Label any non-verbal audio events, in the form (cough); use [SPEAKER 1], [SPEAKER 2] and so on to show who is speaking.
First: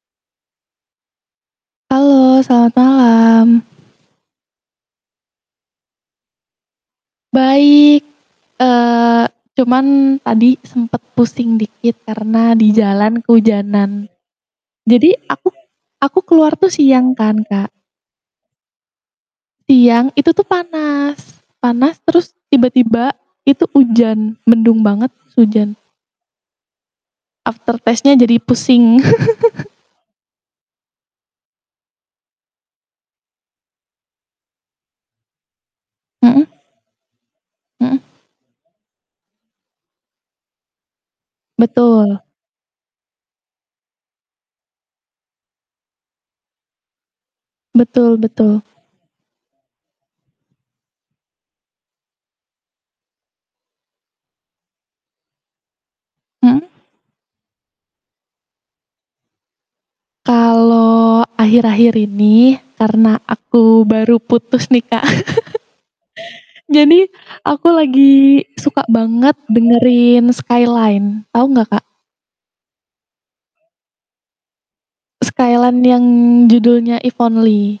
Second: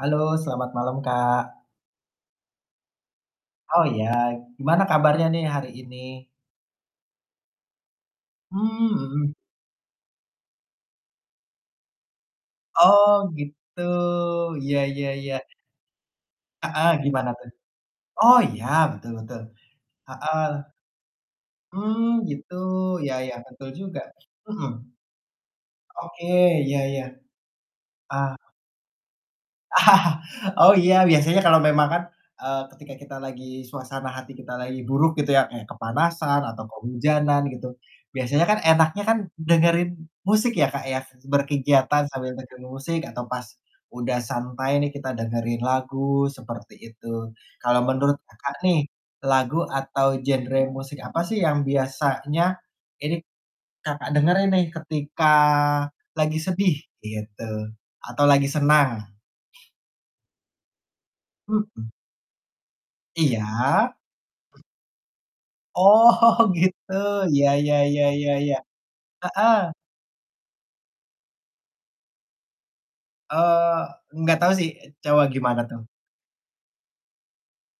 [SPEAKER 1] Halo, selamat malam, Kak.
[SPEAKER 2] Halo, selamat malam.
[SPEAKER 1] Oh ya, gimana kabarnya nih hari ini?
[SPEAKER 2] Baik,
[SPEAKER 1] Hmm,
[SPEAKER 2] eee,
[SPEAKER 1] mmm.
[SPEAKER 2] cuman tadi sempet pusing dikit karena di jalan
[SPEAKER 1] Oh, gitu.
[SPEAKER 2] kehujanan.
[SPEAKER 1] Ya ya
[SPEAKER 2] Jadi
[SPEAKER 1] ya.
[SPEAKER 2] aku aku keluar tuh
[SPEAKER 1] (chuckles)
[SPEAKER 2] siang
[SPEAKER 1] gimana
[SPEAKER 2] kan,
[SPEAKER 1] tuh?
[SPEAKER 2] Kak.
[SPEAKER 1] Oh, iya, betul betul.
[SPEAKER 2] Siang itu
[SPEAKER 1] Heeh.
[SPEAKER 2] tuh panas, panas
[SPEAKER 1] Mmm,
[SPEAKER 2] terus
[SPEAKER 1] gitu,
[SPEAKER 2] tiba-tiba
[SPEAKER 1] ya ya,
[SPEAKER 2] itu
[SPEAKER 1] betul juga.
[SPEAKER 2] hujan,
[SPEAKER 1] Mhm.
[SPEAKER 2] mendung banget terus hujan.
[SPEAKER 1] Oke, ya ya.
[SPEAKER 2] After taste-nya
[SPEAKER 1] Ah.
[SPEAKER 2] jadi pusing. (chuckles)
[SPEAKER 1] (laughs) Oh ya, biasanya kalau memang kan, eee, ketika kita lagi suasana hati kita lagi buruk gitu ya, kayak kepanasan
[SPEAKER 2] Mhm.
[SPEAKER 1] atau kehujanan gitu,
[SPEAKER 2] Mhm.
[SPEAKER 1] biasanya kan enaknya kan dengerin musik ya, Kak, ya, berkegiatan
[SPEAKER 2] Betul.
[SPEAKER 1] sambil dengerin musik atau pas udah santai nih kita dengerin lagu, seperti itu. Kalau menurut
[SPEAKER 2] Betul
[SPEAKER 1] Kakak
[SPEAKER 2] betul.
[SPEAKER 1] nih, lagu atau genre musik apa sih yang biasanya ini k Kakak dengerin nih ketika lagi
[SPEAKER 2] Hmm.
[SPEAKER 1] sedih gitu atau lagi senang?
[SPEAKER 2] Kalau
[SPEAKER 1] Mhm.
[SPEAKER 2] akhir-akhir ini karena
[SPEAKER 1] Iya.
[SPEAKER 2] aku baru putus nih, Kak.
[SPEAKER 1] Oh,
[SPEAKER 2] (chuckles)
[SPEAKER 1] gitu.
[SPEAKER 2] Jadi
[SPEAKER 1] Ya
[SPEAKER 2] aku
[SPEAKER 1] ya ya ya
[SPEAKER 2] lagi
[SPEAKER 1] ya.
[SPEAKER 2] suka banget
[SPEAKER 1] Heeh.
[SPEAKER 2] dengerin Skyline, tau nggak, Kak?
[SPEAKER 1] Eee, nggak tau sih, coba gimana
[SPEAKER 2] Skyline
[SPEAKER 1] tuh?
[SPEAKER 2] yang judulnya If Only.